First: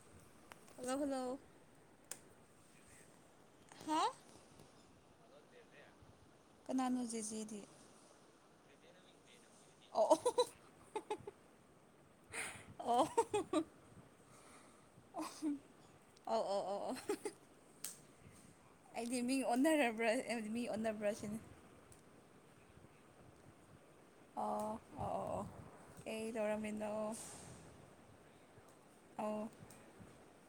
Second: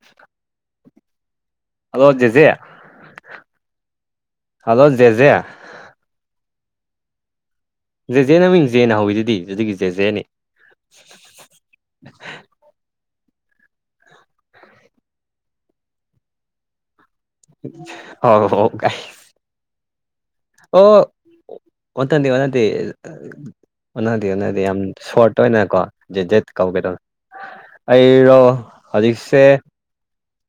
[inaudible] hello hello hello ꯖꯦꯖꯦ ꯍꯥ hello ꯖꯦꯖꯦ ꯀꯅꯥꯅꯣ ꯖꯦꯖꯦꯗꯤ ꯖꯦꯖꯦ ꯅꯪ ꯃꯤꯡ ꯖꯦꯝ ꯅ ꯍꯧꯔꯤꯗꯨꯗꯤ ꯑꯗꯨꯒꯤ ꯖꯦꯖꯦ ꯑꯣ ꯅꯤ ꯑꯣ ꯑꯣ ꯑꯣ ꯑꯣ ꯍꯥꯎ ꯍꯥꯎ ꯑꯩꯗꯤ ꯃꯤ ꯑꯣꯟꯅꯔꯕ꯭ꯔꯥ ꯍꯥꯏꯗꯤ ꯃꯤ ꯑꯣ ꯑꯣꯟꯅꯕ꯭ꯔꯥ ꯁꯤꯅꯤ ꯑꯣꯟꯅꯗꯦ ꯑꯣꯟꯅꯗꯦ ꯑꯣꯟꯅꯗꯦ ꯑꯣꯟꯅꯥꯗꯦ ꯌꯥꯝ ꯑꯣ ꯑꯣ ꯑꯣ ꯁꯣꯔꯠ ꯑꯣ ꯑꯣꯏꯅꯀꯣ ꯖꯦꯠ ꯀꯩ ꯖꯦꯠ ꯀꯧꯒꯦꯗꯣ ꯇꯧꯔꯝꯃꯤꯅꯣ ꯑꯩꯔꯣ ꯍꯧꯖꯤꯛꯁꯦ ꯑꯧ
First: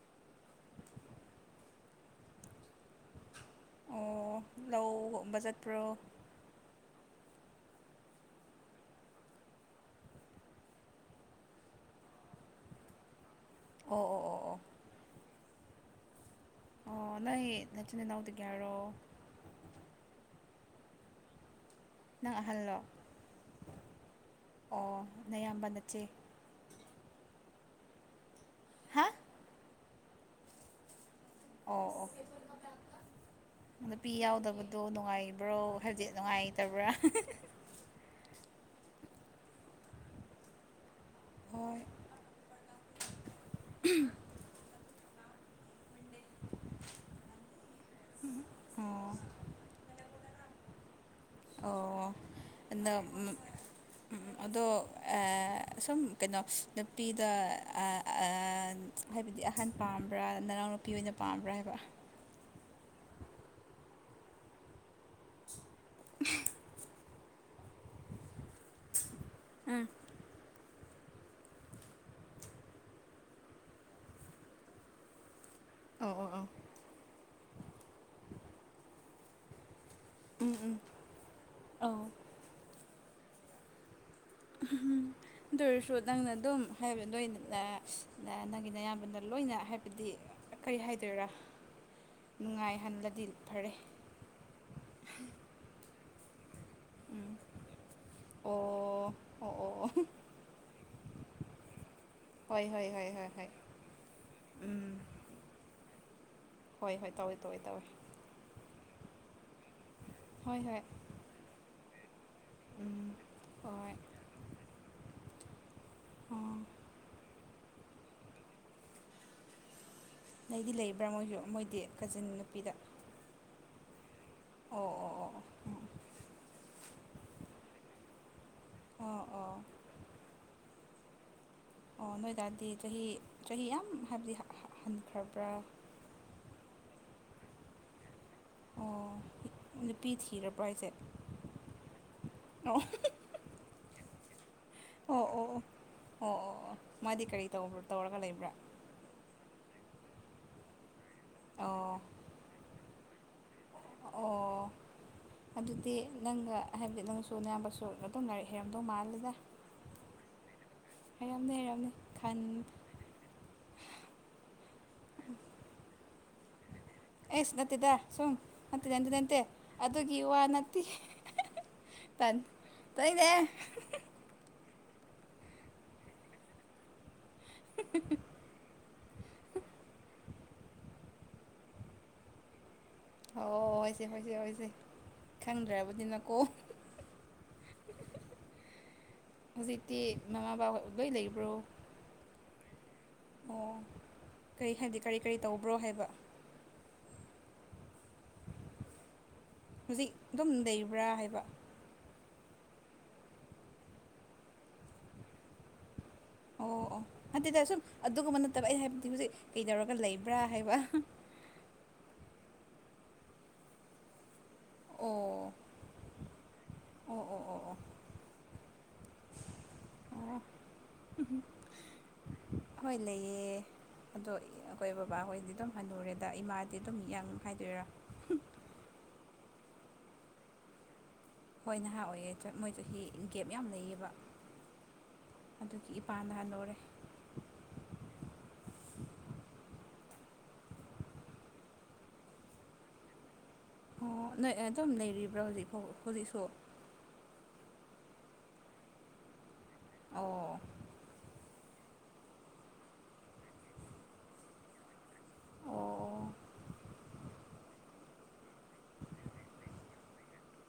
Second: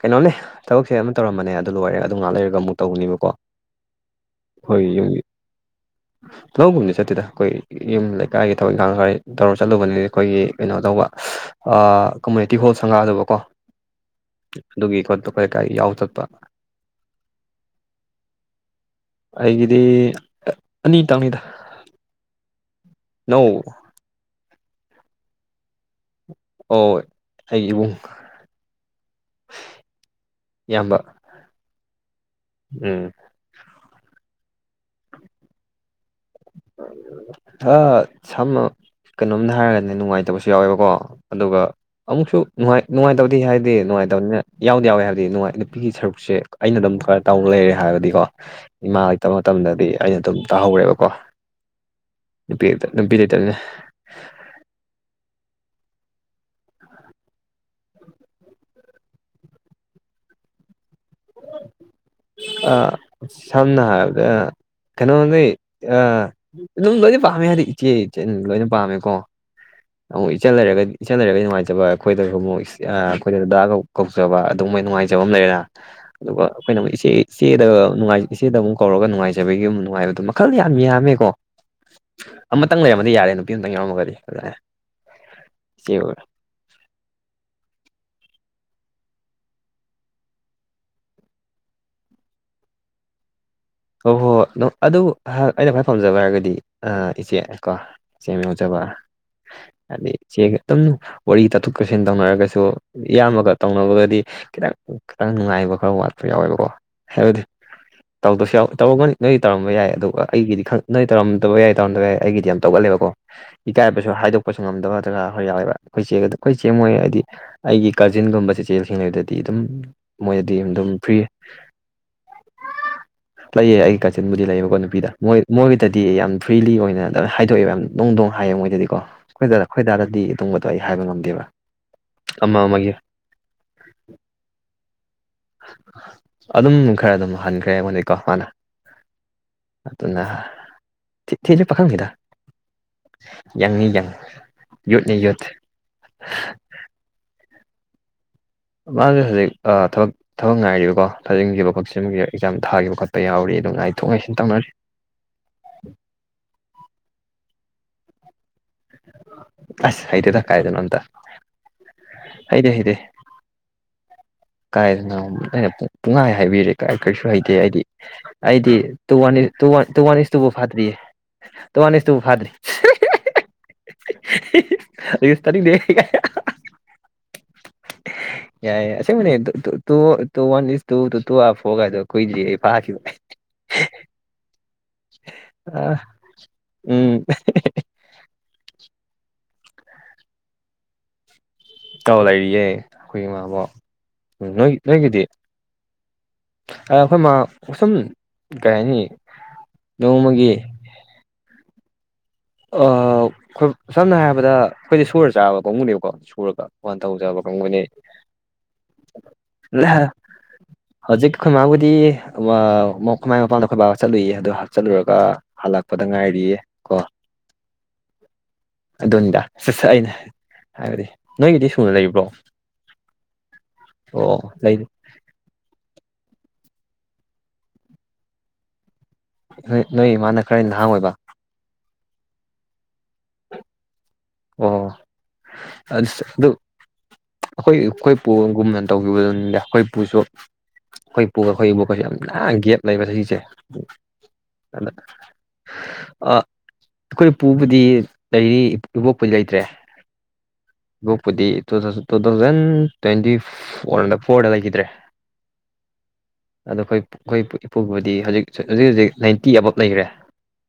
ꯀꯩꯅꯣꯝꯅꯦ ꯊꯕꯛꯁꯦ ꯑꯃꯝ ꯇꯧꯔꯝꯕꯅꯦ ꯑꯗꯨ ꯂꯣꯏꯔꯦ ꯑꯗꯨ ꯉꯍꯥꯛ ꯂꯩꯔꯒ ꯑꯃꯨꯛ ꯇꯧꯅꯦꯕꯀꯣ ꯑꯣ ꯑꯩꯈꯣꯏ ꯌꯨꯝꯒꯤ ꯂꯧꯒꯨꯝꯕ ꯆꯠꯄ꯭ꯔꯣ ꯂꯧꯒꯨꯝꯕꯗꯤ ꯆꯥꯠꯇꯦꯗ ꯈꯣꯏ ꯌꯨꯝ ꯂꯩꯀꯥꯏꯒꯤ ꯊꯕꯛ ꯏꯪꯈꯥꯡ ꯈꯔ ꯇꯧꯔ ꯆꯠꯂꯨꯕꯅꯤ ꯑꯩꯈꯣꯏꯒꯤ ꯀꯩꯅꯣ ꯇꯧꯕ ꯀꯃꯨꯅꯤꯇꯤ ꯍꯣꯜ ꯁꯪꯉꯛꯑꯗꯕꯀꯣ ꯑꯣ ꯑꯣ ꯑꯣ ꯑꯗꯨꯒꯤ ꯈꯣꯠꯇ ꯀꯩ ꯀꯥꯏ ꯌꯥꯎ ꯆꯠꯄ ꯑꯣ ꯅꯣꯏ ꯅꯆꯅꯦꯅꯥꯎꯗꯨꯒꯦꯔꯣ ꯑꯩꯒꯤꯗꯤ ꯑꯅꯤ ꯇꯪꯅꯤꯗ ꯅꯪ ꯑꯍꯜꯂꯣ ꯅꯧ ꯑꯣ ꯅꯌꯥꯝꯕ ꯅꯠꯆꯦ ꯑꯣ ꯑꯩ ꯏꯕꯨꯡ ꯍꯥꯥ ꯏꯌꯥꯝꯕ ꯑꯣ ꯑꯣꯀꯦ ꯎꯝ ꯅꯨꯄꯤ ꯌꯥꯎꯗꯕꯗꯣ ꯅꯨꯡꯉꯥꯏꯕ꯭ꯔꯣ ꯍꯥꯏꯗꯤ ꯅꯨꯡꯉꯥꯏꯇꯕ꯭ꯔꯥ ꯁꯝ ꯀꯩꯅꯣꯝꯅ ꯍꯥꯏꯔꯒꯅꯦ ꯅꯨꯡꯉꯥꯏꯇꯕꯁꯨ ꯌꯥꯎꯋꯦꯕꯀꯣ ꯑꯗꯨꯒ ꯍꯣꯏ ꯑꯃꯨꯛꯁꯨ ꯅꯨꯡꯉꯥꯏ ꯅꯨꯡꯉꯥꯏꯇꯕꯗꯤ ꯍꯥꯏꯗꯤ ꯅꯨꯡꯉꯥꯏꯇꯕꯅꯤꯅ ꯌꯥꯎꯗꯤ ꯌꯥꯎꯋꯦ ꯍꯥꯏꯕꯗꯤ ꯅꯨꯡ ꯅꯨꯄꯤꯒꯤ ꯁꯔꯨꯛꯁꯦ ꯑꯩꯅ ꯑꯗꯨꯝ ꯈꯔ ꯇꯧꯅ ꯂꯩꯔꯦ ꯍꯥꯏꯔꯕꯗꯤꯀꯣ ꯏꯃꯥ ꯑꯣ ꯂꯩꯇꯕ ꯃꯇꯝꯗꯗꯤ ꯑꯩꯅ ꯑꯗꯨꯝ ꯇꯥꯍꯧꯔꯦꯕꯀꯣ ꯅꯨꯄꯤ ꯑꯣ ꯅꯨꯄꯤ ꯂꯩꯇꯕꯅꯤꯅ ꯑꯗꯣ ꯁꯨꯝ ꯀꯩꯅꯣ ꯅꯨꯄꯤꯗ ꯍꯥꯏꯕꯗꯤ ꯑꯍꯟ ꯄꯥꯝꯕ꯭ꯔꯥ ꯅꯅꯥꯎ ꯅꯨꯄꯤ ꯑꯣꯏꯅ ꯄꯥꯝꯕ꯭ꯔꯥ ꯍꯥꯏꯕ ꯑ ꯁꯝꯅ ꯍꯥꯏꯔꯕꯗ ꯑ ꯀꯩꯅꯣꯗꯩ ꯑ ꯑꯗꯨꯝ ꯂꯣꯏꯅ ꯄꯥꯝꯃꯦ ꯍꯥꯏꯗꯤ ꯏꯆꯦ ꯏꯆ ꯂꯣꯏꯅ ꯄꯥꯝꯃꯦꯀꯣ ꯎꯝ ꯑꯃꯨꯛ ꯏꯆꯜ ꯂꯩꯔꯒ ꯏꯆꯟ ꯂꯩꯔꯒꯗꯤ ꯅꯨꯡꯉꯥꯏꯖꯕ ꯑꯩꯈꯣꯏꯗꯁꯨ ꯑꯃꯨꯛ ꯑꯩꯈꯣꯏꯗꯗꯥꯒ ꯀꯧꯆꯕ ꯑꯗꯨ ꯃꯣꯏ ꯅꯨꯡꯉꯥꯏꯖꯕ ꯑꯃ ꯂꯩꯔꯦꯅ ꯑꯣ ꯑꯣ ꯑꯗꯨꯒ ꯑꯣ ꯑꯩꯈꯣꯏꯅ ꯑꯃꯨꯛ ꯏꯆꯦ ꯏꯆꯦꯗꯅꯨꯡꯉꯥꯏ ꯏꯆꯦꯗ ꯑꯃꯨꯛ ꯀꯧꯔꯒ ꯅꯨꯡꯉꯥꯏꯖꯕꯒꯤ ꯑꯃꯨꯛ ꯅꯨꯡꯉꯥꯏꯕꯗꯣ ꯃꯈꯜ ꯌꯥꯝ ꯌꯥꯝꯃꯦꯀꯣ ꯑꯥꯎ ꯑꯃꯇꯪ ꯂꯩꯔꯝꯃꯗꯤ ꯌꯥꯔꯦ ꯅꯨꯄꯤ ꯑꯃꯇꯪ ꯌꯥꯎꯔꯝꯒꯗꯤ ꯑꯗꯨꯖꯦ ꯑꯗꯨ ꯑꯣꯏꯔꯁꯨ ꯅꯪꯅ ꯑꯗꯨꯝ ꯍꯥꯏꯕ ꯅꯣꯏ ꯅꯪꯒꯤꯅ ꯑꯌꯥꯝꯕꯅ ꯂꯣꯏꯅ ꯍꯥꯏꯕꯗꯤ ꯀꯔꯤ ꯍꯥꯏꯗꯣꯏꯔꯥ ꯅꯨꯡꯉꯥꯏꯍꯜꯂꯗꯤ ꯐꯔꯦ ꯍꯣꯏ ꯍꯣꯏ ꯍꯣꯏ ꯑꯗꯨ ꯑꯩꯅ ꯈ꯭ꯋꯥꯏ ꯄꯥꯝꯖꯕ ꯍꯥꯏꯔꯒꯗꯤ ꯎꯝ ꯏꯆꯦ ꯀꯣ ꯏꯆꯦ ꯌꯥꯎꯖꯕ ꯑꯣ ꯑꯣ ꯑꯣ ꯑꯣ ꯍꯥꯏꯗꯤ ꯆꯦ ꯑꯗꯨꯝ ꯋꯥꯔꯤ ꯇꯥꯊꯣꯛ ꯇꯠꯁꯤꯟ ꯇꯧꯅꯔꯒꯁꯨ ꯍꯣꯏ ꯍꯣꯏ ꯍꯣꯏ ꯍꯣꯏ ꯍꯣꯏ ꯏꯌꯥꯝꯕꯒ ꯇꯧꯅꯕꯒꯗꯤ ꯈꯤꯇꯪ ꯎꯝ ꯈꯤꯇꯪ ꯉꯥꯏꯕ ꯈꯔ ꯋꯥꯠꯄ ꯌꯥꯎꯋꯦꯕ ꯍꯣꯏ ꯍꯣꯏ ꯇꯧꯋꯦ ꯇꯧꯋꯦ ꯇꯧꯋꯤ ꯇꯧꯗꯕꯁꯨ ꯌꯥꯎ ꯇꯧꯔꯝꯒꯅꯤ ꯅꯣꯏꯗꯤ ꯇꯧꯔꯝꯕ ꯌꯥꯏ ꯑꯗꯨꯒ ꯍꯣꯏ ꯑꯩꯒꯤꯗꯤ ꯈ ꯍꯣꯏ ꯅꯣꯏ ꯇꯧꯔꯝꯗꯕ ꯌꯥꯏ ꯇꯧꯔꯝꯗꯒꯏ ꯑꯩꯒꯤꯗꯤ ꯌꯥꯝ ꯎꯝ ꯇꯧꯒꯜꯂꯦꯕꯀꯣ ꯍꯣꯏ ꯍꯣꯏ ꯏꯀꯥꯏꯕꯁꯨ ꯍꯥꯏꯗꯣꯛꯄꯁꯨ ꯉꯝꯗꯕ ꯅꯠꯇ꯭ꯔꯒ ꯍꯔ ꯌꯥꯎꯋꯦꯕ ꯑꯩꯈꯣꯏ ꯆꯦꯛꯒꯗ ꯑꯩꯈꯣꯏ ꯑꯣ ꯆꯦꯡ ꯃꯣꯏ ꯍꯥꯏꯗꯤ ꯑꯩꯒꯤ ꯀꯥꯖꯤꯟꯒꯨꯝꯕꯁꯦ ꯆꯦꯁꯤꯡ ꯂꯩꯩꯗꯗꯤ ꯑꯗꯨꯝ ꯃꯣꯏꯗꯗꯤ ꯑꯗꯨꯝ ꯐ꯭ꯔꯤ ꯣ ꯃꯣꯏꯗꯤ ꯀꯖꯤꯟ ꯅꯨꯄꯤꯗ ꯂꯩꯌꯦ ꯑꯩꯒꯤ ꯀꯆꯤꯟꯕꯨꯗꯤ ꯂꯩꯌꯦꯕꯀꯣ ꯑꯣ ꯅꯨꯄꯤꯗ ꯑꯣ ꯃꯣꯏ ꯃꯣꯏꯒꯤꯗꯗꯤ ꯌꯥꯝ ꯐ꯭ꯔꯤꯂꯤ ꯑꯣꯏꯅ ꯑꯗꯨ ꯍꯥꯏꯗꯣꯛꯑꯦꯕ ꯌꯥꯝ ꯅꯨꯡ ꯣꯡ ꯍꯥꯏꯌꯦꯦ ꯃꯣꯏꯗꯗꯤꯀꯣ ꯑꯣ ꯑꯣ ꯑꯣ ꯑꯩꯈꯣꯏ ꯑꯣ ꯑꯩꯈꯣꯏꯗꯥꯔꯗꯤ ꯇꯨꯡꯕꯗꯣ ꯑꯩ ꯍꯥꯏꯕ ꯉꯝꯗꯦꯕꯥ ꯑꯣ ꯅꯣꯏꯗꯥꯔꯗꯤ ꯆꯍꯤ ꯆꯍꯤ ꯌꯥꯝ ꯍꯥꯏꯕꯗꯤ ꯍꯟꯈ꯭ꯔꯕ꯭ꯔꯥ ꯑꯗꯨꯝ ꯈꯔ ꯑꯗꯨꯝ ꯍꯟꯈ꯭ꯔꯦ ꯑꯩꯉꯣꯟꯅꯤꯀꯣ ꯃꯥꯅ ꯑꯣ ꯅꯨꯄꯤ ꯑꯗꯨꯅ ꯊꯤꯔꯕ꯭ꯔꯥ ꯍꯥꯏꯁꯦ ꯆ ꯆꯤ ꯄ ꯄꯥꯈꯥꯝꯈꯤꯗ ꯑꯣ ꯌꯥꯪꯅꯤ ꯌꯥꯪ ꯑꯣ ꯑꯣ ꯑꯣ ꯑꯣ ꯑꯣ ꯑꯣ ꯃꯥꯗꯤ ꯀꯔꯤ ꯇ ꯇꯧꯔꯒ ꯂꯩꯕ꯭ꯔꯥ ꯃꯥꯁꯦ ꯍꯧꯖꯤꯛ ꯊꯕꯛ ꯊꯕꯛ ꯉꯥꯏꯔꯤꯕꯀꯣ ꯊꯥꯖꯤꯟꯈꯤꯕ ꯑꯣ ꯈꯆꯤꯟꯈꯤꯕ ꯑꯦꯛꯖꯥꯝ ꯊꯥꯈꯤꯕ ꯈꯣꯠꯄ ꯇ ꯌꯥꯎꯔꯤ ꯑꯗꯨꯝ ꯉꯥꯏꯊꯣꯛ ꯉꯥꯏꯁꯤꯟ ꯇꯧꯅꯔꯤ ꯑꯣ ꯑꯗꯨꯗꯤ ꯅꯪꯒ ꯍꯥꯏꯕꯗꯤ ꯅꯪꯁꯨ ꯑꯌꯥꯝꯕꯁꯨ ꯑꯗꯨ ꯑꯗꯨꯝ ꯂꯥꯏꯔꯤꯛ ꯍꯩꯔꯝꯗꯧ ꯃꯥꯜꯂꯤꯗ ꯑꯁ ꯍꯩꯗꯦꯗ ꯀꯥꯏꯗꯅꯣ ꯑꯝꯇ ꯍꯩꯔꯝꯅꯦ ꯂꯩꯔꯝꯅꯦ ꯈꯟ ꯍꯩꯇꯦ ꯀꯥꯏꯗꯅꯣꯝ ꯑꯩꯅ ꯄꯨꯡ ꯄꯨꯡꯉꯥꯏ ꯍꯥꯏꯕꯤꯔꯦ ꯀꯥꯏ ꯀꯩꯁꯨ ꯍꯩꯇꯦ ꯑꯦꯁ ꯑꯩꯗꯤ ꯅꯠꯇꯦꯗ ꯁꯨꯝ ꯑꯩꯗꯤ ꯅꯠꯇꯦ ꯅꯠꯇꯦ ꯇꯨ ꯋꯥꯟ ꯅꯠꯇꯦ ꯏ ꯇꯨ ꯇꯨ ꯑꯗꯨꯒꯤ ꯋꯥꯟ ꯏꯁ ꯋꯥ ꯇꯨꯕꯣ ꯅꯠꯇꯦ ꯐꯥꯗ꯭ꯔꯤꯌꯦ ꯇꯨ ꯋꯥꯟ ꯏꯁ ꯇꯨꯕꯨ ꯇꯟ ꯇꯥꯏꯟꯗꯦꯍꯦ ꯑꯌꯨꯁꯇꯅꯤꯅꯦ [unintelligible] [inaudible] ꯑꯌꯦ ꯑꯁꯦꯡꯕꯅꯦ ꯇꯨ ꯇ two two one is two two two are four ꯒꯥꯏꯗꯣ ꯀꯨꯏꯗꯔꯤꯏ ꯐꯈꯤꯕ ꯑꯥꯎ ꯍꯣꯏꯁꯦ ꯍꯣꯏꯁꯦ ꯍꯣꯏꯁꯦ ꯑ ꯈꯪꯗ꯭ꯔꯕꯅꯤꯅꯀꯣ ꯎꯝ ꯍꯣꯖꯤꯛꯇꯤ ꯃꯃꯥꯕꯥ ꯑꯣꯏ ꯂꯩꯕ꯭ꯔꯣ ꯀꯥꯎ ꯂꯩꯔꯤꯌꯦꯦ ꯑꯩꯈꯣꯏ ꯏꯃꯥꯕꯣ ꯑꯣ ꯅꯣꯏ ꯀꯔꯤ ꯍꯥꯏꯕꯗꯤ ꯀꯔꯤ ꯅꯣꯏꯒꯤꯗꯤ ꯀꯔꯤ ꯇꯧꯕ꯭ꯔꯣ ꯍꯥꯏꯕ ꯑꯩꯈꯣꯏ ꯃꯥꯁꯨꯝ ꯀꯩ ꯍꯥꯏꯅꯤ ꯍꯧꯖꯤꯛ ꯅꯣꯡꯃꯒꯤ ꯑꯗꯨꯝ ꯂꯩꯕ꯭ꯔꯥ ꯍꯥꯏꯕ ꯑꯩꯣꯏ ꯁꯝꯅ ꯍꯥꯏꯔꯕꯗ ꯑꯩꯈꯣꯏꯗꯤ ꯁꯣꯔ ꯆꯥꯕ ꯀꯥꯡꯕꯨꯅꯦꯕꯀꯣ ꯁꯨꯔꯒ ꯑꯣ ꯋꯥꯟ ꯑꯣ ꯇꯧꯖꯕ ꯅꯗꯦꯗꯤ ꯑꯁꯨꯝ ꯀꯥꯡꯕꯨꯅꯦ ꯑꯗꯨꯒꯨꯝꯕ ꯅꯠꯇꯕ ꯑꯩ ꯍꯥꯏꯕꯗꯤ ꯍꯧꯖꯤꯛ ꯀꯩꯗꯧꯔꯒ ꯂꯩꯕ꯭ꯔꯥ ꯍꯥꯏꯕ ꯍꯧꯖꯤꯛ ꯑꯩꯈꯣꯏ ꯃꯥꯥꯕꯨꯗꯤ ꯈꯨꯃꯥꯏꯒꯤ ꯃꯄꯥꯟꯗ ꯑꯩꯈꯣꯏ ꯕꯥ ꯆꯠꯂꯨꯏꯌꯦ ꯑꯗꯣ ꯆꯠꯂꯨꯔꯒ ꯑꯣ ꯍꯜꯂꯛꯄꯗ ꯉꯥꯏꯔꯤꯌꯦ ꯀꯣ ꯑꯣ ꯑꯣ ꯑꯣ ꯑꯣ ꯑꯗꯨꯅꯤꯗ ꯁꯠ ꯁꯠ ꯑꯩꯅ ꯑꯣ ꯍꯥꯏꯕꯗꯤ ꯅꯣꯏꯒꯤꯗꯤ ꯁꯨꯅ ꯂꯩ꯭ꯔꯣ ꯍꯣꯏ ꯂꯩꯑ ꯑꯗꯣ ꯂꯩ ꯑꯩꯈꯣꯏ ꯕꯕꯥꯍꯣꯏꯗꯤ ꯑꯗꯨꯝ ꯍꯜꯟꯅꯨꯔꯦꯗ ꯏꯃꯥꯗꯤ ꯑꯗꯨꯝ ꯌꯥ ꯍꯥꯏꯗꯣꯏꯔꯥ ꯣꯏ ꯅꯣꯏ ꯏꯃꯥꯅ ꯈꯔ ꯂꯍꯥꯡ ꯑꯣꯏꯣꯏꯕ ꯍꯣꯏ ꯅꯍꯥ ꯑꯣꯏꯌꯦ ꯆ ꯃꯣꯏꯗꯒꯤ ꯒꯦꯞ ꯌꯥꯝ ꯂꯩꯌꯦꯕ ꯑꯣ ꯑꯗꯨꯒꯤ ꯑꯗꯠꯁ ꯏꯄꯥꯅ ꯑꯗꯨ ꯍꯟꯅꯨꯔꯦ ꯑꯈꯣꯏ ꯑꯩꯈꯣꯏ ꯄꯨꯨꯑꯪꯒꯨꯝꯅ ꯇꯧꯒꯤꯕꯗꯨꯅꯤꯗ ꯑꯩꯈꯣꯏ ꯄꯨꯨꯁꯨ ꯑꯈꯣꯏ ꯄꯨꯒ ꯑꯈꯣꯏ ꯏꯕꯣꯛꯀꯁꯦ ꯌꯥꯝ ꯅ ꯒꯦꯞ ꯂꯩꯕ ꯆꯍꯤꯁꯦ ꯑꯣ ꯅꯣꯏ ꯑꯗꯨꯝ ꯂꯩꯔꯤꯕ꯭ꯔꯥ ꯍꯣꯖꯤꯛ ꯐꯥꯎ ꯍꯣꯖꯤꯛꯁꯨ ꯑꯈꯣꯏ ꯄꯨꯨꯕꯨꯗꯤ ꯂꯩꯔꯤ ꯏꯕꯣꯛꯄꯨꯗꯤ ꯂꯩꯇ꯭ꯔꯦ ꯑꯣ ꯅꯣꯛꯄꯨꯗꯤ ꯇꯨ ꯗ ꯇꯨ ꯗꯥꯎꯖꯟ ꯇ꯭ꯋꯦꯟꯇꯤ ꯐꯣꯔꯅ ꯐꯣꯔꯗ ꯂꯩꯒꯤꯗ꯭ꯔꯦ ꯑꯣ ꯑꯣ ꯑꯗꯣ ꯑꯈꯣꯏ ꯄꯨ ꯑꯈꯣꯏ ꯏꯄꯨꯕꯨꯗꯤ ꯍꯣꯖꯤꯛ ꯆ ꯍꯨꯖꯤꯛ ꯍꯨꯖꯤꯛ ꯅꯥꯏꯟꯇꯤ ꯑꯕꯞ ꯂꯩꯈ꯭ꯔꯦ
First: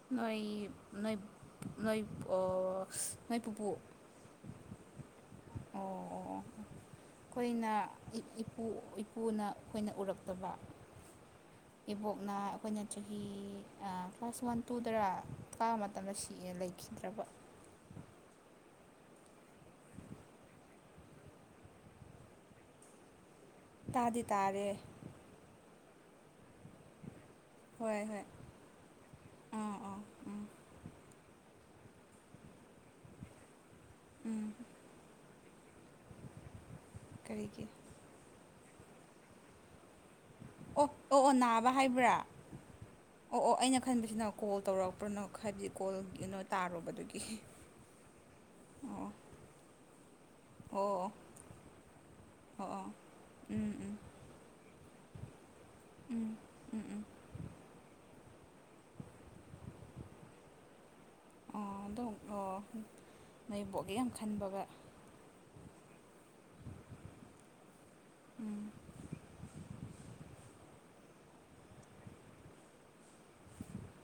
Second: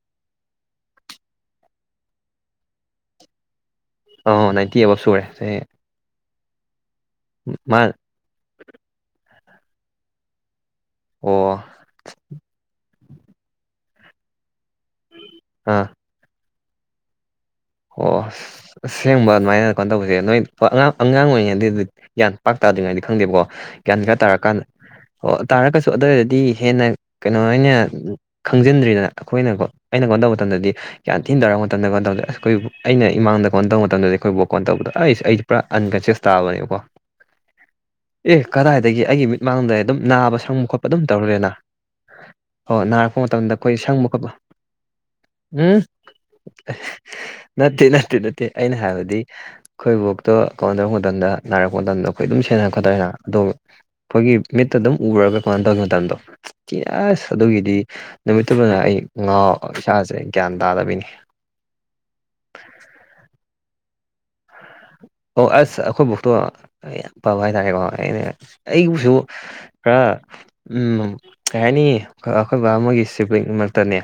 ꯅꯣꯏ ꯅꯣꯏ ꯅꯣꯏ ꯄꯣ ꯅꯣꯏ ꯄꯨꯄꯨ ꯑꯣ ꯅꯥꯥꯏꯟꯇꯤ ꯑꯕꯞ ꯁꯨꯔꯦ ꯆꯥꯍꯤ ꯑꯣ ꯑꯣ ꯑꯣ ꯑꯈꯣꯏꯅ ꯃꯥ ꯏꯄꯨ ꯏꯄꯨꯅ ꯑꯈꯣꯏꯅ ꯎꯔꯛꯇꯕ ꯑꯣ ꯏꯕꯣꯛꯅ ꯑꯩꯈꯣꯏꯅ ꯆꯍꯤ ꯐꯥꯁ ꯋꯥꯟ ꯇꯨꯗꯔꯥ ꯀꯥꯕ ꯑꯥ ꯃꯇꯝꯗ ꯁꯤꯛꯑꯦ ꯂꯩꯈꯤꯗ꯭ꯔꯕ ꯑꯣ ꯑꯁꯦꯡꯕ ꯑꯗꯨꯃꯥꯏꯅ ꯀꯅꯣ ꯇꯧꯕꯖꯦ ꯅꯣꯏ ꯄ ꯑꯉꯥꯡ ꯑꯉꯥꯡ ꯑꯣꯏꯔꯤꯉꯩꯗꯗꯠ ꯒꯌꯥꯟ ꯄꯥꯛ ꯇꯥꯗ꯭ꯔꯤꯉꯩꯗꯤ ꯈꯪꯗꯦꯕꯀꯣ ꯒ꯭ꯌꯥꯟ ꯒꯥ ꯇꯥꯗꯤ ꯇꯥꯔꯀꯟ ꯇꯥꯔꯦ ꯑꯣ ꯇꯥꯔꯒꯁꯨ ꯑꯗꯨꯏꯗꯗꯤ ꯍꯦꯟꯅ ꯀꯩꯅꯣ ꯍꯤꯏꯅꯦ ꯍꯣꯏ ꯍꯣꯏ ꯈꯪꯖꯤꯟꯗ꯭ꯔꯤꯗꯅ ꯑꯈꯣꯏꯅꯀꯣ ꯑꯥ ꯑꯥ ꯑꯩꯅ ꯀꯅꯣ ꯇꯧꯕ ꯎꯝ ꯃꯇꯝꯗꯗꯤ ꯀ꯭ꯌꯥꯟ ꯊꯤꯟꯅ ꯇꯔꯛ ꯃꯇꯝꯗ ꯀꯟ ꯇꯧꯗꯦ ꯑꯁ ꯑꯩꯈꯣꯏꯕꯨ ꯑꯩꯅ ꯏꯃꯥꯡꯗ ꯐꯣꯟ ꯇꯧ ꯃꯇꯝꯗꯗꯤ ꯑꯩꯈꯣꯏꯕꯣꯛ ꯎꯝ ꯀꯣꯟ ꯇꯧꯕꯗ ꯑꯩꯁ ꯑꯩꯗꯤ ꯄꯨꯔꯥ ꯑꯟꯀꯟꯁꯦꯁ ꯇꯥꯕꯅꯦꯕꯀꯣ ꯀꯔꯤꯒꯤ ꯑꯦ ꯀꯗꯥꯏꯗꯒꯤ ꯑꯩꯒꯤ ꯃꯤꯠꯃꯥꯡꯗ ꯑꯗꯨꯝ ꯅꯥꯕ ꯁ ꯑꯣ ꯑꯣ ꯑꯣ ꯅꯥꯕ ꯍꯥꯏꯕ꯭ꯔꯥ ꯑꯣ ꯅꯥꯔꯛꯄ ꯑꯣ ꯃꯇꯝꯗ ꯑꯣ ꯑꯩꯈꯣꯏ ꯑꯩꯅ ꯁꯪꯕ ꯈꯟꯕꯁꯤꯅ ꯈꯣꯠꯄ ꯀꯣꯜ ꯇꯧꯔꯛꯄ꯭ꯔꯅꯣꯛ ꯍꯥꯏꯕꯗꯤ ꯎꯝ ꯀꯣꯜ ꯒꯤꯅꯣ ꯇꯥꯔꯨꯕꯗꯨꯒꯤ ꯅꯠꯇꯦ ꯅꯠꯇꯦ ꯅꯠꯇꯦ ꯑꯩꯅ ꯑꯣ ꯍꯥꯏꯕꯗꯤ ꯈꯣꯏ ꯕꯣꯛꯇꯣ ꯀꯣꯟ ꯑꯣ ꯗꯧꯛ ꯑꯣ ꯃꯇꯝꯗ ꯅꯥꯔꯛꯄ ꯃꯇꯝꯗ ꯑꯩꯈꯣꯏ ꯑꯗꯨꯝ ꯑꯣ ꯁꯦꯟꯅ ꯑꯣ ꯈꯣꯠꯇꯅ ꯑꯗꯣꯒ ꯎꯝ ꯎꯝ ꯑꯈꯣꯏꯒꯤ ꯃꯤꯠꯇ ꯑꯗꯨꯝ ꯎꯔꯒ ꯀꯣꯍꯟ ꯇꯧꯒꯤ ꯃꯇꯝꯗꯣ ꯎꯝ ꯎꯝ ꯀꯤ ꯎꯝ ꯎꯝ ꯑꯁ ꯑꯗꯨꯒꯤꯗꯤ ꯅꯨꯃꯤꯠꯇꯨꯃꯅ ꯑꯩ ꯉꯥꯎ ꯏꯁꯥꯁꯦ ꯒ꯭ꯌꯥꯟ ꯇꯥꯗꯕꯤꯅꯤ ꯑꯣ ꯑꯗꯨꯛ ꯑꯣ ꯅꯣꯏꯕꯣꯛꯒꯤ ꯌꯥꯝ ꯈꯟꯕꯒ ꯑꯣ ꯑꯁ ꯑꯈꯣꯏ ꯐꯣꯛꯇꯣ ꯌꯥꯝ ꯄꯕ ꯍꯥꯏꯇꯥꯥꯔꯦꯒꯣ ꯑꯩꯅ ꯎꯝ ꯑꯩꯕꯨꯁꯨ ꯈꯔ ꯎꯝ ꯀꯩ ꯍꯥꯏꯅꯤ ꯑꯩꯈꯣꯏ ꯕꯕꯥ ꯃꯣꯏꯒꯤ ꯁꯤꯕ꯭ꯂꯤꯡꯃꯛꯇꯅꯦ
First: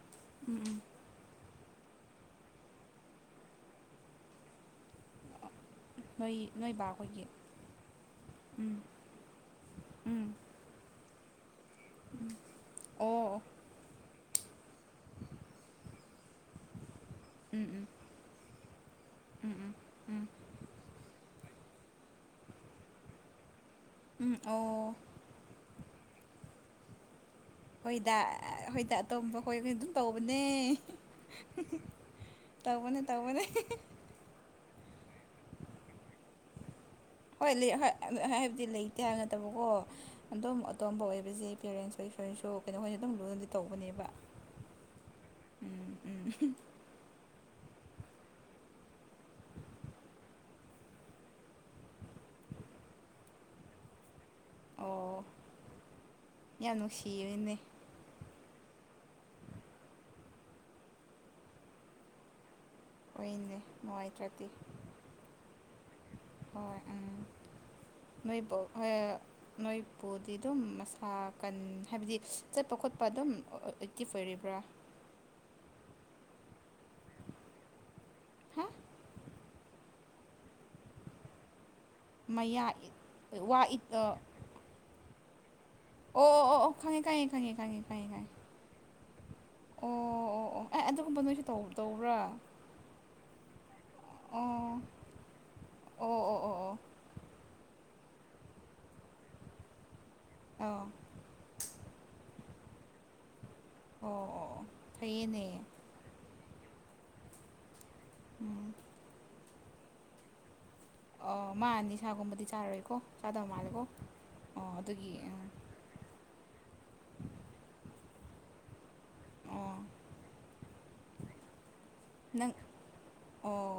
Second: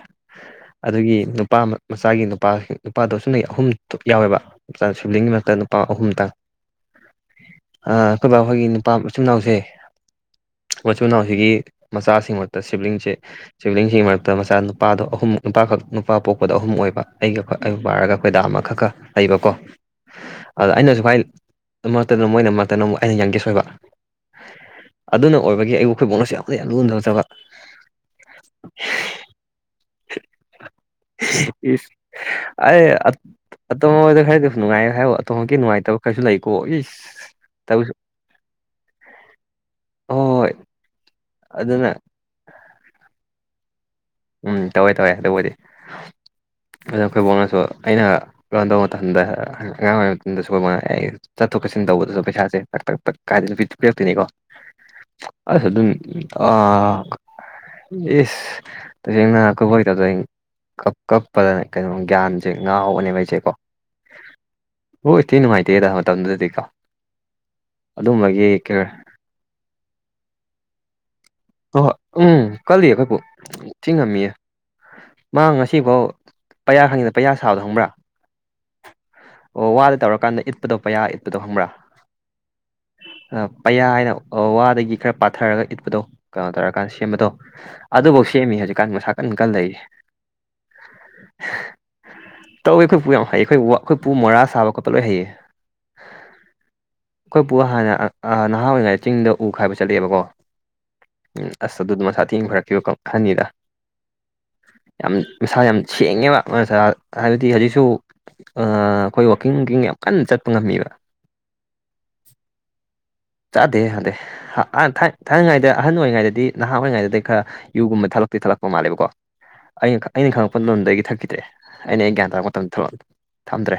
ꯎꯝ ꯎꯝ ꯑꯗꯨꯒꯤ ꯅꯨꯄꯥ ꯃꯆꯥꯒꯤ ꯅꯨꯄꯥ ꯅꯨꯄꯥꯗꯣ ꯁ ꯅ ꯑꯍꯨꯝ ꯊꯣꯛ ꯌꯥꯎꯋꯦꯕꯆꯥ ꯁꯨꯕ꯭ꯂꯤꯡꯒꯤ ꯃꯔꯛꯇ ꯂꯨꯄꯥ ꯑꯍꯨꯝꯇꯪ ꯅꯣꯏ ꯅꯣꯏ ꯕꯥꯈꯣꯏꯒꯤ ꯑꯩꯈꯣꯏꯕ ꯑꯩꯈꯣꯏꯒꯤ ꯎꯝ ꯅꯨꯄꯥ ꯃꯆꯨꯝꯅꯥꯎꯁꯦ ꯎꯝ ꯃꯆꯨꯅ ꯍꯧꯖꯤꯛꯀꯤ ꯃꯆꯥꯁꯤꯡꯃꯛꯇ ꯁꯤꯕꯂꯤꯡꯁꯦ ꯑꯣ ꯁꯤꯕꯂꯤꯡꯁꯤꯡꯒꯤ ꯃꯔꯛꯇ ꯃꯆꯥ ꯅꯨꯄꯥꯗꯣ ꯑꯍꯨꯝ ꯅꯨꯄꯥꯈꯛ ꯅꯨꯄꯥ ꯄꯣꯛꯄꯗ ꯑꯍꯨꯝ ꯑꯣꯏꯕ ꯑꯩꯒ ꯎꯝ ꯑꯩꯕꯨ ꯎꯝ ꯄꯕꯥꯔꯒ ꯑꯩꯈꯣꯏꯗꯥ ꯑꯃꯈꯛ ꯈ ꯂꯩꯕꯀꯣ ꯎꯝ ꯎꯝ ꯑꯗ ꯑꯩꯅꯁꯨꯨ ꯈꯥꯏ ꯃꯔꯛꯇꯅ ꯃꯣꯏꯅ ꯃꯔꯛꯇꯅ ꯑꯃꯛ ꯑꯩꯅ ꯌꯥꯝꯒꯦ ꯁꯣꯏꯕ ꯎꯝ ꯑꯣ ꯑꯗꯨꯅ ꯑꯣꯏꯕꯒꯤ ꯑꯩꯕꯨꯈꯣꯏꯕꯣꯛꯅꯁꯨ ꯌꯥꯝꯅ ꯌꯥꯝ ꯂꯨꯅ ꯇꯧꯖꯕ ꯍꯣꯏꯗ ꯑ ꯍꯣꯏꯗ ꯑꯇꯣꯝꯕ ꯍꯣꯏꯍꯣꯏ ꯗꯨꯝ ꯇꯧꯕꯅꯦ ꯑꯔꯦ ꯇꯧꯕꯅꯦ ꯑꯠ ꯇꯧꯕꯅꯦ ꯑꯇꯣꯞ ꯅꯨꯡꯉꯥꯏꯌꯦ ꯍꯥꯏꯌꯣ ꯑꯇꯃꯛꯀꯤ ꯅꯨꯡꯉꯥꯏꯇꯕ ꯀꯩꯁꯨ ꯂꯩꯀꯣ ꯏꯁ ꯍꯣꯏ ꯂꯤ ꯍꯣꯏ ꯍꯥꯏꯕꯗꯤ ꯂꯩꯇꯦ ꯍꯥꯏꯕ ꯅꯠꯇꯕꯀꯣ ꯍꯣꯏ ꯑꯗꯨꯝ ꯑꯇꯣꯝꯕ ꯑꯣꯏꯕꯖꯦ ꯑꯗꯨꯅ ꯄꯦꯔꯦꯟꯁ ꯍꯣꯏꯁ ꯀꯩꯁꯨ ꯀꯩꯅꯣ ꯈꯣꯏꯅ ꯑꯗꯨꯝ ꯂꯨꯟꯅꯗꯤ ꯇꯧꯕꯅꯦꯕ ꯎꯝ ꯇꯧꯋꯦ ꯇꯧꯋꯦ ꯑꯗꯨꯕꯨꯗꯤ ꯎꯝ ꯎꯝ ꯑꯗꯨ ꯈꯨꯣꯏꯕꯃꯛꯅꯁꯨ ꯑꯩꯅ ꯂꯣꯟ ꯇꯧꯕ ꯃꯇꯝꯗ ꯑꯉꯥꯡ ꯑꯣꯏꯔꯤ ꯃꯇꯝꯗꯁꯨ ꯈꯨꯈꯣꯏꯕꯅ ꯑꯩ ꯆꯠꯊꯣꯛ ꯆꯠꯁꯤꯟ ꯇꯧꯕꯗꯁꯨ ꯄꯩꯁꯥꯁꯦꯛ ꯄ ꯀꯥꯏꯗꯅ ꯄꯤꯔꯛꯇꯣꯏꯅꯤꯀꯣ ꯑꯣ ꯑ ꯑꯗꯨꯝ ꯑ ꯌꯥꯝ ꯅꯨꯡꯁꯤꯕꯅꯦ ꯌꯦꯁ ꯇꯁꯦꯡꯅ ꯀꯕ ꯇꯗ ꯀ ꯀꯞꯄꯗꯅ ꯀꯩꯅꯣ ꯒ꯭ꯌꯥꯟ ꯦ ꯉꯥ ꯍꯧꯕꯅꯦꯕ ꯑꯩꯁꯦ ꯀꯣ ꯍꯣꯏꯅꯦ ꯅꯨꯡꯉꯥꯏꯇ꯭ꯔꯗꯤ ꯑꯣ ꯏꯠꯇꯇꯩ ꯅꯨꯡꯉꯥꯏꯇꯦ ꯇ ꯍꯣꯏ ꯎꯝ ꯑꯗꯨꯝꯕꯒꯤ ꯅꯣꯏꯕꯨ ꯀꯩ ꯍꯣꯏ ꯅꯣꯏꯕꯨꯗꯤ ꯑꯗꯨꯝ ꯃꯁꯥ ꯀꯟ ꯍꯣꯏ ꯍꯥꯏꯕꯗꯤ ꯎꯝ ꯆꯠꯄ ꯀꯜꯂꯤ ꯈꯣꯠꯄ ꯑꯩꯈꯣꯏꯕꯨ ꯑꯗꯨꯝ ꯊꯤ ꯑꯦꯛꯇꯤꯞ ꯉꯝꯃꯤꯌꯦ ꯑꯣꯏꯔꯤꯕ꯭ꯔꯥ ꯃꯥ ꯉꯁꯤꯐꯥꯎ ꯄꯩꯌꯥ ꯈꯪꯗꯤꯗ ꯄꯩꯌꯥꯥ ꯁꯥꯕꯗ ꯈꯪꯕ꯭ꯔꯥ ꯍꯥ ꯑꯣ ꯋꯥꯗ ꯇꯧꯔꯀꯥꯟꯗ ꯏꯠꯄꯗꯣ ꯄꯌꯥ ꯏꯠꯄꯗꯣ ꯈꯪꯕ꯭ꯔꯥ ꯃꯌꯥ ꯋꯥ ꯏꯠ ꯑꯣ ꯋꯥꯗꯒꯤ ꯈꯔ ꯄꯥꯊꯔꯒ ꯏꯠꯄꯗꯣ ꯑꯣ ꯀꯩꯅꯣ ꯑꯣ ꯑꯣ ꯇꯧꯔꯀꯥꯟꯗ ꯈꯪꯉꯦ ꯁꯦꯝꯕꯗꯣ ꯈꯪꯉꯦ ꯈꯪꯉꯦ ꯈꯪꯉꯦ ꯈꯪꯉꯦ ꯑꯗꯨꯐꯧ ꯈꯪꯉꯦ ꯁꯦꯝꯃꯤ ꯍꯧꯖꯤꯛꯀꯥꯟ ꯃꯁꯥ ꯀꯟ ꯀꯟ ꯂꯩꯔꯤꯁꯦ ꯑꯣ ꯑꯣ ꯑꯣ ꯑꯦ ꯑꯗꯨꯒꯨꯝꯕ ꯅꯣꯏꯁꯨ ꯇꯧ ꯇꯧꯕ꯭ꯔꯥ ꯇꯧꯋꯦ ꯑꯩꯈꯣꯏ ꯄꯨ ꯌꯥꯝ ꯍꯩꯌꯦ ꯑꯩꯈꯣꯏ ꯑꯩꯈꯣꯏ ꯄꯨ ꯃꯣꯔꯥ ꯁꯥꯕ ꯑꯣ ꯈꯣꯠꯄ ꯂꯣꯏ ꯍꯩꯌꯦ ꯑꯣ ꯑꯣ ꯑꯣ ꯑꯣ ꯑꯥ ꯑꯩꯈꯣꯏ ꯄꯨ ꯍꯥꯟꯅ ꯅꯍꯥ ꯑꯣꯏꯔꯤꯉꯩꯗ ꯆꯤꯡꯗ ꯎꯥꯏꯕ ꯆꯠꯂꯛꯑꯦꯕꯀꯣ ꯑꯣ ꯑꯣ ꯎꯝ ꯑꯁ ꯑꯗꯨꯗꯣ ꯃꯁꯥ ꯊꯦꯡꯈꯔꯛꯈꯤꯕ ꯀ ꯈꯅꯤꯗ ꯑꯣ ꯌꯥꯝ ꯐꯩꯌꯦꯅꯦ ꯃꯁꯥ ꯌꯥꯝ ꯁꯦꯡꯉꯦꯕ ꯍꯥꯏꯕꯗꯤ ꯍꯧꯖꯤꯛꯁꯨ ꯎꯝ ꯑꯩꯈꯣꯏ ꯋꯥꯛꯀꯤꯡ ꯀꯤꯀ ꯌꯥꯝ ꯀꯟꯅ ꯆꯠꯄ ꯉꯝꯃꯤꯕ ꯃꯥ ꯑꯅꯤꯁꯥꯒꯨꯝꯕꯗꯤ ꯆꯥꯔꯣꯏꯀꯣ ꯆꯥꯗꯕ ꯃꯥꯜꯂꯦꯀꯣ ꯑꯣ ꯑꯗꯨꯒꯤ ꯑꯗ ꯑꯍꯟ ꯑꯣꯏꯔꯤꯉꯩꯗꯗꯤ ꯅꯍꯥ ꯑꯣꯏꯔꯤꯉꯩꯗꯗꯤ ꯈꯔ ꯌꯨꯒꯨꯝꯕ ꯊꯥꯂꯛꯇꯦ ꯊꯠꯂꯛꯄ ꯃꯥꯜꯂꯦꯕꯀꯣ ꯑ ꯑꯣ ꯑꯩꯅ ꯈꯉꯛꯄ ꯑꯄꯟ ꯂꯣꯝꯗꯒꯤ ꯊꯛꯈꯤꯗ꯭ꯔꯦ ꯑꯩꯅ ꯑꯩ ꯒ꯭ꯌꯥꯟ ꯇꯥꯔꯛꯄ ꯅꯪ ꯃꯇꯝꯗ ꯊꯣꯛꯂꯛꯑ ꯑꯣ ꯊꯛꯑꯝꯗ꯭ꯔꯦ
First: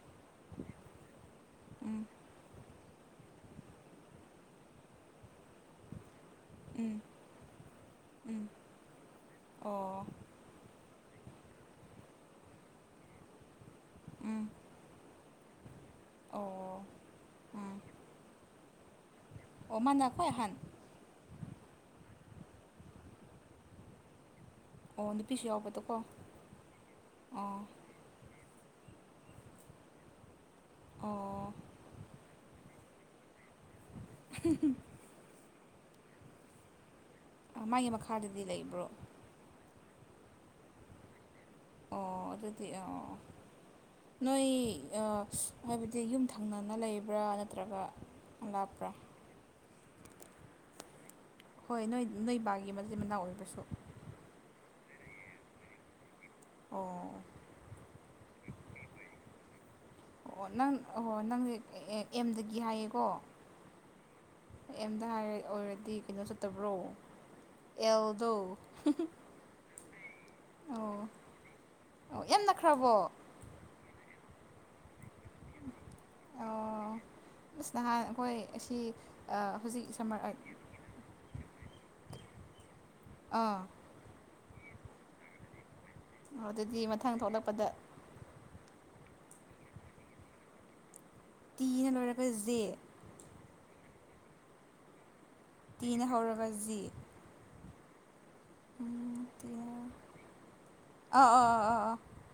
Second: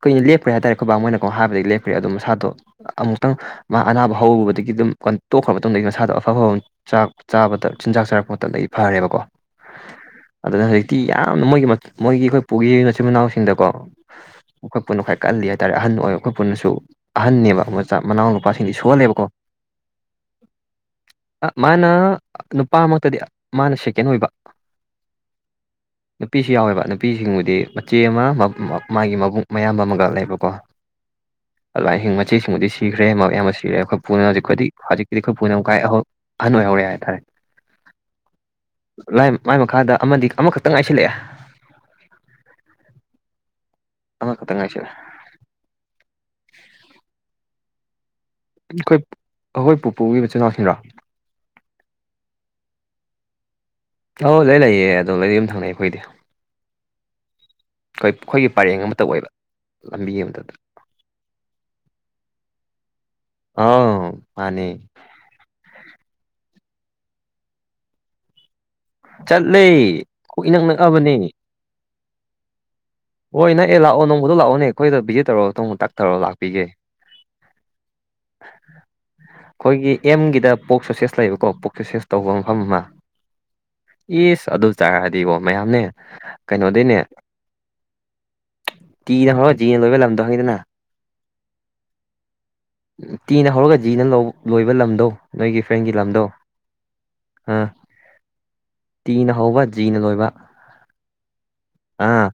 ꯀꯣꯏꯅꯤ ꯂꯦꯄ꯭ꯔꯦ ꯍꯥꯏꯔꯦꯣꯏꯕꯥꯡ ꯃꯅꯀꯣ ꯍꯥꯏꯕꯗꯤ ꯂꯦꯞꯈꯦ ꯎꯝ ꯑꯗꯨ ꯃꯁꯥꯗꯣ ꯑꯃꯨꯛꯇꯪ ꯃꯥ ꯑꯅꯥꯕ ꯍꯧꯔꯨꯕꯗꯒꯤ ꯑꯗꯨꯝ ꯀ ꯇꯣꯛꯈ꯭ꯔꯕ ꯃꯇꯨꯡꯗꯒꯤ ꯃꯁꯥꯗꯣ ꯑꯐꯐꯝ ꯎꯝ ꯆꯥꯛ ꯆꯥꯕꯗ ꯆꯤꯟꯖꯥꯛ ꯆꯥꯔꯛꯄ ꯎꯝ ꯃꯇꯝꯗ ꯑꯩ ꯐꯔꯦꯕꯀꯣ ꯑꯣ ꯑꯗꯨꯅ ꯍꯧꯖꯤꯛꯇꯤ ꯌꯥꯝꯅ ꯃꯣꯏꯒꯤ ꯃꯣꯏꯒꯤ ꯑꯩꯈꯣꯏ ꯄꯨꯈꯤ ꯃꯆꯤꯟ ꯃꯅꯥꯎꯁꯤꯡꯗꯀꯣ ꯎꯝ ꯄꯨꯟꯅ ꯈ꯭ꯋꯥꯏ ꯀꯜꯂꯤ ꯍꯥꯏꯇꯥꯔꯦ ꯑꯍꯟ ꯑꯣꯏ ꯑꯩꯈꯣꯏ ꯄꯨꯟꯅꯁꯨ ꯑꯣ ꯑꯍꯟꯅꯦꯕ ꯎꯝ ꯃꯆꯥ ꯃꯅꯥꯎ ꯅꯨꯄꯥꯁꯤꯡꯗꯤ ꯁꯣꯜꯂꯦꯕꯀꯣ ꯑꯣ ꯃꯥꯅ ꯈꯣꯏ ꯑꯍꯥꯟ ꯃꯥꯅ ꯅꯨꯄꯥꯃꯛꯇꯗꯤ ꯃꯥꯅ ꯁꯦꯀꯦꯟ ꯑꯣꯏꯕ ꯑꯣ ꯅꯨꯄꯤꯁꯨ ꯌꯥꯎꯕꯗꯀꯣ ꯅꯨꯄꯤꯁꯨ ꯌꯥꯎꯋꯦꯕ ꯅꯨꯄꯤꯁꯤꯡꯕꯨꯗꯤ ꯑꯣ ꯃꯆꯦ ꯑꯃ ꯃꯥꯒꯤ ꯃꯕꯨꯡ ꯃꯌꯥꯝꯕ ꯑꯃꯒ ꯂꯩꯕꯀꯣ ꯑꯣ ꯑꯗꯨꯃꯥꯏꯅꯁꯤꯡ ꯃꯆꯤꯁꯤꯡꯕꯨꯗꯤ ꯁꯤꯈ꯭ꯔꯦ ꯃꯌꯥꯝ ꯑꯃ ꯁꯤꯔꯦ ꯑꯩꯈꯣꯏ ꯄꯨꯅ ꯍꯧꯖꯤꯛꯄꯨꯗꯤ ꯍꯧꯖꯤꯛꯇꯤ ꯑꯩꯈꯣꯏ ꯄꯨꯅ ꯑꯃꯨꯛ ꯑꯍꯟ ꯑꯣꯏꯍꯧꯔꯦ ꯍꯥꯏꯇꯥꯔꯦ ꯃꯥꯒꯤ ꯃꯈꯥꯗꯗꯤ ꯂꯩꯕ꯭ꯔꯣ ꯃꯥꯏ ꯃꯈꯥꯗ ꯑꯃꯗꯤ ꯑꯃꯈꯛꯇꯪ ꯉꯥꯏꯁꯤꯜꯂꯛꯑꯦ ꯑꯣ ꯑꯗꯨꯗꯤ ꯑꯥ ꯅꯣꯏ ꯑꯃꯈꯛꯇꯪ ꯉꯥꯏꯁꯤꯜꯂꯛꯑꯦ ꯍꯥꯏꯕꯗꯤ ꯌꯨꯝꯊꯪꯅꯅ ꯂꯩꯕ꯭ꯔꯥ ꯅꯠꯇ꯭ꯔꯒ ꯂꯥꯞꯄ꯭ꯔꯥ ꯑꯩꯈꯣꯏ ꯑꯩꯈꯣꯏ ꯄꯨꯄꯨꯒꯤ ꯏꯆꯤꯜ ꯏꯅꯥꯎꯁꯤꯡꯔꯣ ꯍꯣꯏ ꯅꯣꯏ ꯅꯣꯏ ꯕꯥꯒꯤ ꯃꯆꯤꯟ ꯃꯅꯥꯎ ꯑꯣꯏꯕꯁꯨ ꯑꯧ ꯂꯩꯌꯦ ꯂꯩꯌꯦ ꯑꯗꯣ ꯗꯣꯏꯗꯤ ꯑꯗꯨꯝ ꯊꯪꯅꯩ ꯑꯩꯈꯣꯏꯗꯤ ꯑꯣ ꯑꯩꯈꯣꯏ ꯑꯩꯈꯣꯏꯒꯤ ꯄꯔꯦꯡ ꯑꯃꯇ ꯑꯣꯏꯕ ꯂꯝꯕꯤ ꯑꯣ ꯑꯃꯇꯗ ꯅꯪ ꯑꯣ ꯅꯪ ꯑꯦꯝꯗꯒꯤ ꯍꯥꯏꯌꯦꯀꯣ ꯑ ꯃꯥꯅꯦ ꯑꯦꯝꯗ ꯍꯥꯏꯔ ꯑꯣꯏꯔꯗꯤ ꯀꯩꯅꯣ ꯆꯠꯇꯕ꯭ꯔꯣ ꯑꯦꯜꯗꯣ ꯆꯠꯂꯦ ꯀꯣꯛ ꯏꯅꯛ ꯑꯣ ꯅꯛꯑꯕꯅꯤ ꯑꯣ ꯌꯥꯝ ꯅꯛꯈ꯭ꯔꯕꯣ ꯍꯣꯏ ꯅꯪ ꯑꯦ ꯂꯥꯛꯑꯣ ꯅꯪꯃꯗꯣ ꯂꯥꯛꯑꯣꯅꯦ ꯑꯩꯈꯣꯏꯗ ꯚꯤꯖꯤꯠ ꯇꯧꯔꯣ ꯅꯣꯡ ꯇꯛꯊꯧꯔ ꯂꯥꯛꯄꯤꯒꯦ ꯑꯣ ꯑꯁ ꯅꯍꯥꯟ ꯑꯩꯈꯣꯏ ꯑꯁꯤ ꯍꯧꯖꯤꯛ ꯁꯃꯔ ꯌꯨꯡꯒꯤꯗ ꯄꯣꯛ ꯁꯣꯁꯦꯁ ꯂꯩꯕꯀꯣ ꯄꯣꯛ ꯁꯣꯁꯦꯁ ꯇꯧꯕ ꯃꯐꯝ ꯑꯃ ꯑꯥ ꯑꯦꯁ ꯑꯗꯨ ꯆꯥꯔꯛꯑꯗꯤꯕꯣ ꯃꯌꯥꯝꯅꯦ ꯑꯣ ꯑꯗꯨꯗꯤ ꯀꯩꯅꯣꯗꯩꯅꯦ ꯃꯊꯪ ꯊꯣꯛꯂꯛꯄꯗ ꯇꯤꯅ ꯍꯧꯔꯒ ꯗꯤꯅ ꯂꯣꯏꯕ ꯂꯝꯗꯣ ꯈꯪꯉꯤꯗꯅ ꯇꯤꯅ ꯂꯣꯏꯔꯒ ꯖꯦ ꯇꯤꯅ ꯍꯧꯔꯒ ꯖꯤꯅ ꯂꯣꯏꯕ ꯂꯝꯗꯣ ꯅꯣꯏꯒꯤ ꯐ꯭ꯔꯦꯟꯒꯤ ꯇꯤꯅ ꯂꯝꯗꯣ ꯍꯧꯔꯒ ꯖꯤ ꯑꯥ ꯇꯤꯅ ꯍꯧꯕ ꯖꯤꯅ ꯂꯣꯏꯕ ꯑ ꯑ ꯑ ꯑꯥ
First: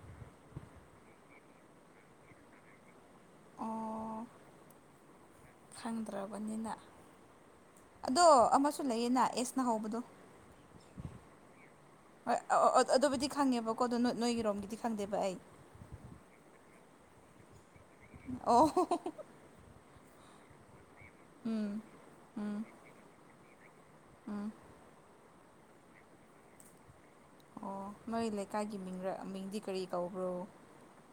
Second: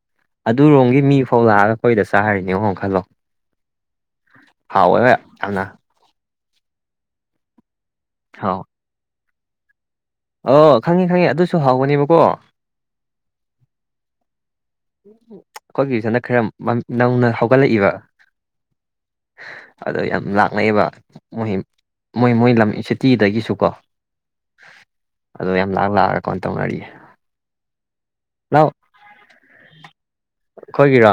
ꯑꯗꯨꯔꯣꯝꯒꯤ ꯃꯤ ꯐꯥꯎ ꯂꯥꯛꯑꯒ ꯑꯩꯈꯣꯏꯗ ꯆꯥꯔꯤꯅꯦ ꯈꯜꯂꯣ ꯑꯣ ꯍꯥꯎꯋꯦꯕ ꯌꯥꯝꯅ ꯈꯪꯗ꯭ꯔꯕꯅꯤꯅ ꯑꯗꯣ ꯍꯥꯎ ꯑꯃꯁꯨ ꯂꯩꯌꯦꯅ ꯑꯦꯁꯅ ꯍꯧꯕꯗꯣ ꯑꯣ ꯈꯪꯉꯦ ꯈꯪꯉꯤ ꯑꯗꯨꯁꯨ ꯍꯥꯎꯕꯅꯦꯕꯀꯣ ꯑ ꯑꯗꯨꯕꯨꯗꯤ ꯈꯪꯉꯦꯕꯀꯣ ꯑꯗꯣ ꯅ‌ꯣꯏ ꯅꯣꯏꯒꯤꯔꯣꯝꯒꯤꯗꯤ ꯈꯪꯗꯦꯕ ꯑꯩ ꯑꯩꯈꯣꯏꯒꯤꯁꯅ ꯈꯔ ꯅ ꯅꯧꯅ ꯍꯧꯒꯠꯂꯛꯏꯕ ꯑꯣ [unintelligible] ꯑꯗ‌ꯣ ꯌꯥꯝ ꯂꯥꯛꯅꯩꯕ ꯃꯣꯏ ꯎꯝ ꯃꯣꯏ ꯃꯣꯏ ꯎꯝ ꯂꯝ ꯁꯤꯇꯤꯗꯒꯤꯁꯨꯀꯣ ꯎꯝ ꯑꯗꯣ ꯌꯥꯝ ꯂꯥꯛ ꯂꯥꯛꯑꯒ ꯀꯣꯟ ꯇꯧꯅꯔꯤꯌꯦ ꯑꯣ ꯅ‌ꯣꯏ ꯂꯥꯎ ꯂꯩꯀꯥꯏꯒꯤ ꯃꯤꯡꯔ ꯃꯤꯡꯗꯤ ꯀꯔꯤ ꯀꯧꯕ꯭ꯔꯣ ꯑꯩꯈꯣꯏꯒꯤꯔꯣ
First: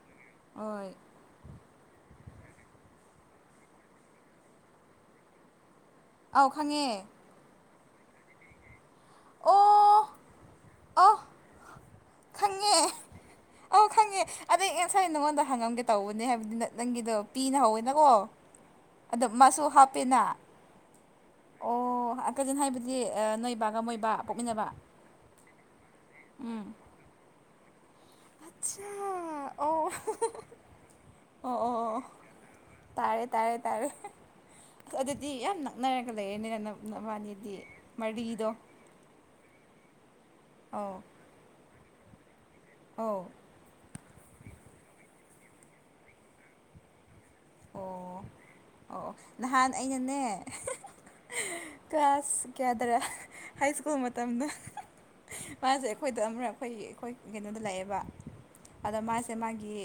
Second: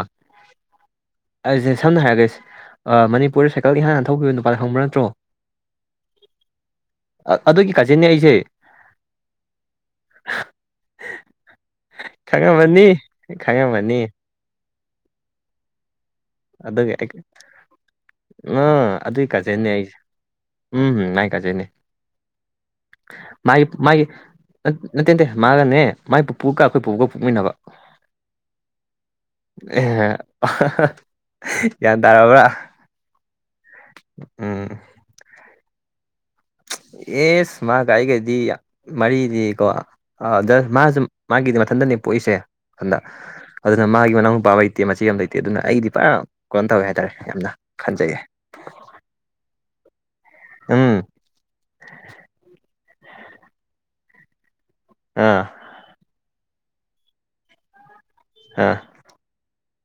ꯍ‌ꯣꯏ ꯑꯩꯖ‌ꯦ ꯁꯝꯅ ꯍꯥꯏꯔꯒꯦꯁ ꯑꯥ ꯃꯅꯤꯄꯨꯔꯗ ꯁꯥꯏꯀꯜ ꯏꯍꯥꯟ ꯍꯥꯟꯅ ꯊꯧꯈꯤꯕ ꯅꯨꯄꯥꯗ‌ꯣ ꯈꯪꯕ ꯅꯠꯇ꯭ꯔꯣ ꯑꯥꯎ ꯈꯪꯉꯦ ꯑꯗꯨꯒꯤ ꯀꯥꯖꯤꯟꯅꯦ ꯑꯩꯁꯦ ꯑꯣ ꯑ ꯈꯪꯉꯝꯃꯅꯤ ꯈꯪꯉꯝꯃꯅꯤ ꯑꯗꯨꯏ ꯏꯟꯁꯥꯏ ꯅꯪꯉꯣꯟꯗ ꯍꯪꯉꯝꯒꯦ ꯇꯧꯕꯅꯦ ꯍꯥꯏꯕꯅꯤꯅ ꯑꯗꯨꯒꯤ ꯅꯪꯒꯤꯗꯣ ꯄꯤꯅ ꯍꯧꯋꯦꯅꯀꯣ ꯑ ꯑꯗꯣ ꯑꯗꯨꯒꯤ ꯃꯥꯁꯨ ꯀꯥꯖꯤꯟꯅꯦ ꯑꯩꯁꯦ ꯍꯥꯞꯄꯦꯅ ꯎꯝ ꯃꯥꯏ ꯀꯖꯤꯟꯅꯦ ꯑꯣ ꯀꯖꯤꯟ ꯍꯥꯏꯕꯗꯤ ꯑꯥ ꯅꯣꯏ ꯃꯥꯒꯤ ꯕꯥꯒ ꯃꯣꯏ ꯃꯥꯒꯤ ꯕꯥ ꯄꯣꯛꯃꯤꯟꯅꯕ ꯅꯠ ꯅꯇ‌ꯦ ꯅꯇꯦ ꯃꯥꯒꯅꯦ ꯃꯥꯏ ꯄꯨꯄꯨꯒ ꯑꯩꯈꯣꯏ ꯄꯨꯄꯨꯒ ꯄ‌ꯣꯛꯃꯤꯟꯅꯕ ꯑꯆꯥ ꯑꯦ ꯑꯣ ꯑꯣ ꯒ꯭ꯌꯥꯟ ꯑꯣ ꯇꯥꯔꯕ꯭ꯔꯥ ꯇꯥꯔꯦ ꯇꯥꯔꯦ ꯇꯥꯔꯦ ꯎꯝ ꯑꯗꯨꯗꯤ ꯌꯥꯝ ꯅꯛ ꯅꯛꯅꯔꯒ ꯂꯩꯔꯦꯅꯤ ꯅ ꯅꯕꯥꯅꯤꯗꯤ ꯑꯦꯁ ꯃꯥꯒ ꯑꯩꯒꯗꯤ ꯃꯔꯤꯗꯣ ꯃꯔꯤꯗꯤꯀꯣ ꯑꯗ ꯑꯧ ꯃꯥꯖꯨ ꯃꯥꯒꯤꯗꯤ ꯃꯊꯟꯇꯅꯦ ꯄꯣꯛꯏꯁꯦ ꯑꯗ ꯑꯧ ꯑꯗꯨꯅ ꯃꯥꯒꯤ ꯃꯅꯥꯎ ꯅꯨꯄꯥ ꯂꯩꯇꯦ ꯃꯆꯦ ꯑꯃ ꯂꯩꯇꯦ ꯑꯗꯨꯅ ꯑꯩꯗꯤ ꯄꯨꯔꯥ ꯀꯩꯅ‌ꯣ ꯇꯧꯋꯦ ꯍꯥꯏꯇꯥꯔꯦ ꯌꯥꯝꯅ ꯑꯣ ꯈꯟꯖꯩꯌꯦ ꯑꯣ ꯑꯣ ꯅꯍꯥꯟ ꯑꯩꯅꯅꯦ ꯎꯝ ꯀ꯭ꯂꯥꯁ ꯀꯌꯥꯗꯔꯥ ꯍꯥꯏ ꯁ꯭ꯀꯨꯜ ꯃꯇꯝꯗ ꯑꯥ ꯃꯥꯁꯦ ꯑꯩꯈꯣꯏꯗ ꯑꯃꯔꯛ ꯑꯩꯈꯣꯏ ꯑꯩꯈꯣꯏ ꯀꯩꯅꯣꯗ ꯂꯥꯛꯑꯦꯕ ꯑꯥ ꯑꯗꯣ ꯃꯥꯁꯦ ꯃꯥꯒꯤ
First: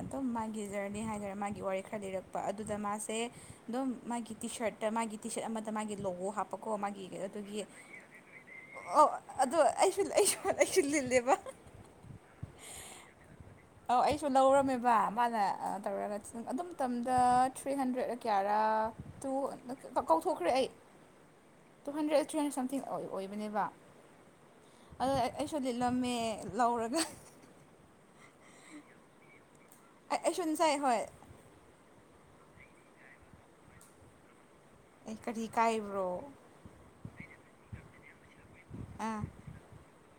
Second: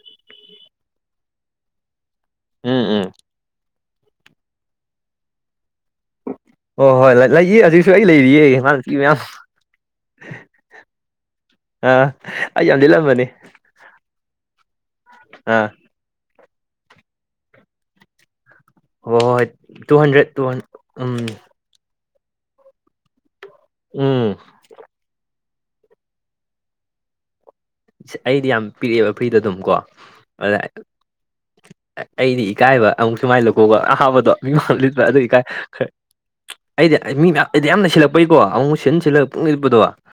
ꯑꯗꯨꯝ ꯃꯥꯒꯤ ꯖꯔꯅꯤ ꯍꯥꯏꯗꯔꯥ ꯃꯥꯒꯤ ꯋꯥꯔꯤ ꯈꯔ ꯂꯤꯔꯛ ꯄ ꯑꯗꯨꯗ ꯎꯝ ꯎꯝ ꯃꯥꯁꯦ ꯑꯗꯨꯝ ꯃꯥꯒꯤ ꯇꯤ ꯁꯔꯠꯇ ꯃꯥꯒꯤ ꯇꯤ ꯁꯔꯠ ꯑꯃꯗ ꯃꯥꯒꯤ ꯂꯣꯒ‌ꯣ ꯍꯥꯞ ꯄꯀꯣ ꯍꯣꯏ ꯃꯥꯒꯤ ꯍꯣꯏ ꯑꯗꯨꯒꯤ ꯂꯩꯌꯦ ꯍꯧꯖꯤꯛꯁꯨ ꯑꯩ ꯂꯩꯔꯤꯌꯦ ꯃꯥꯅ ꯄꯤ ꯑꯣ ꯃꯌꯥꯝ ꯑꯗꯣ ꯑꯩꯁꯨ ꯑꯩ ꯑꯩꯁꯨ ꯂꯤꯠꯂꯦꯕ ꯑ ꯑꯩ ꯌꯥꯝ ꯂꯤꯜꯂꯝꯕꯅ‌ꯦ ꯑꯧ ꯑꯩꯁꯨ ꯂꯧꯔꯝꯃꯦꯕ ꯃꯥꯅ ꯑꯥ ꯇꯧꯔꯒ ꯑꯗꯨ ꯃꯇꯝꯗ ꯊ꯭ꯔꯤ ꯍꯟꯗ꯭ꯔꯦꯗꯔꯥ ꯀꯌꯥꯔꯥ ꯍꯣꯏ ꯇꯨ ꯍꯣꯏ ꯍꯣꯏ ꯇꯨ ꯍꯟꯗ꯭ꯔꯦꯠ ꯇꯨ ꯀꯧꯊꯣꯛꯈ꯭ꯔꯦ ꯍꯟ ꯑꯩ ꯎꯝ two hundred or three hundred something ꯑꯣꯏꯕꯅꯦꯕ ꯎꯝ ꯑꯗ ꯑꯩ ꯑꯩꯁꯨ ꯂꯤꯠꯂꯝꯃꯦ ꯂꯧꯔꯒ ꯑꯩꯗꯤ ꯌꯥꯝ ꯄꯤꯔꯛꯑꯦꯕ ꯐ꯭ꯔꯤꯗ ꯑꯗꯨꯝ ꯀꯣ ꯑꯩꯁꯨ ꯑꯗ ꯉꯁꯥꯏ ꯍꯣꯏ ꯑꯩꯗꯤ ꯏꯀꯥꯏꯕ ꯑꯃꯨꯛꯁꯨ ꯃꯥꯏ ꯂ‌ꯣꯒ‌ꯣꯒ ꯌꯥꯝ ꯍꯥꯞꯄꯗꯣ ꯃꯤꯃꯥꯡ ꯂꯤꯠ ꯑꯩ ꯑꯗꯨ ꯏꯀꯥꯏ ꯀꯔꯤ ꯈꯔ ꯀꯥꯏꯕ꯭ꯔꯣ ꯑꯩꯗꯤ ꯃꯤ ꯃ ꯑꯩꯗꯤ ꯌꯥꯝ ꯂꯩꯁꯤꯜꯂꯛꯄꯩꯀꯣ ꯑꯃꯨꯛ ꯁꯤꯟ ꯑꯥ ꯁꯤꯜꯂꯒ ꯄꯪꯂꯤꯠ ꯂꯤꯠꯄꯗꯣ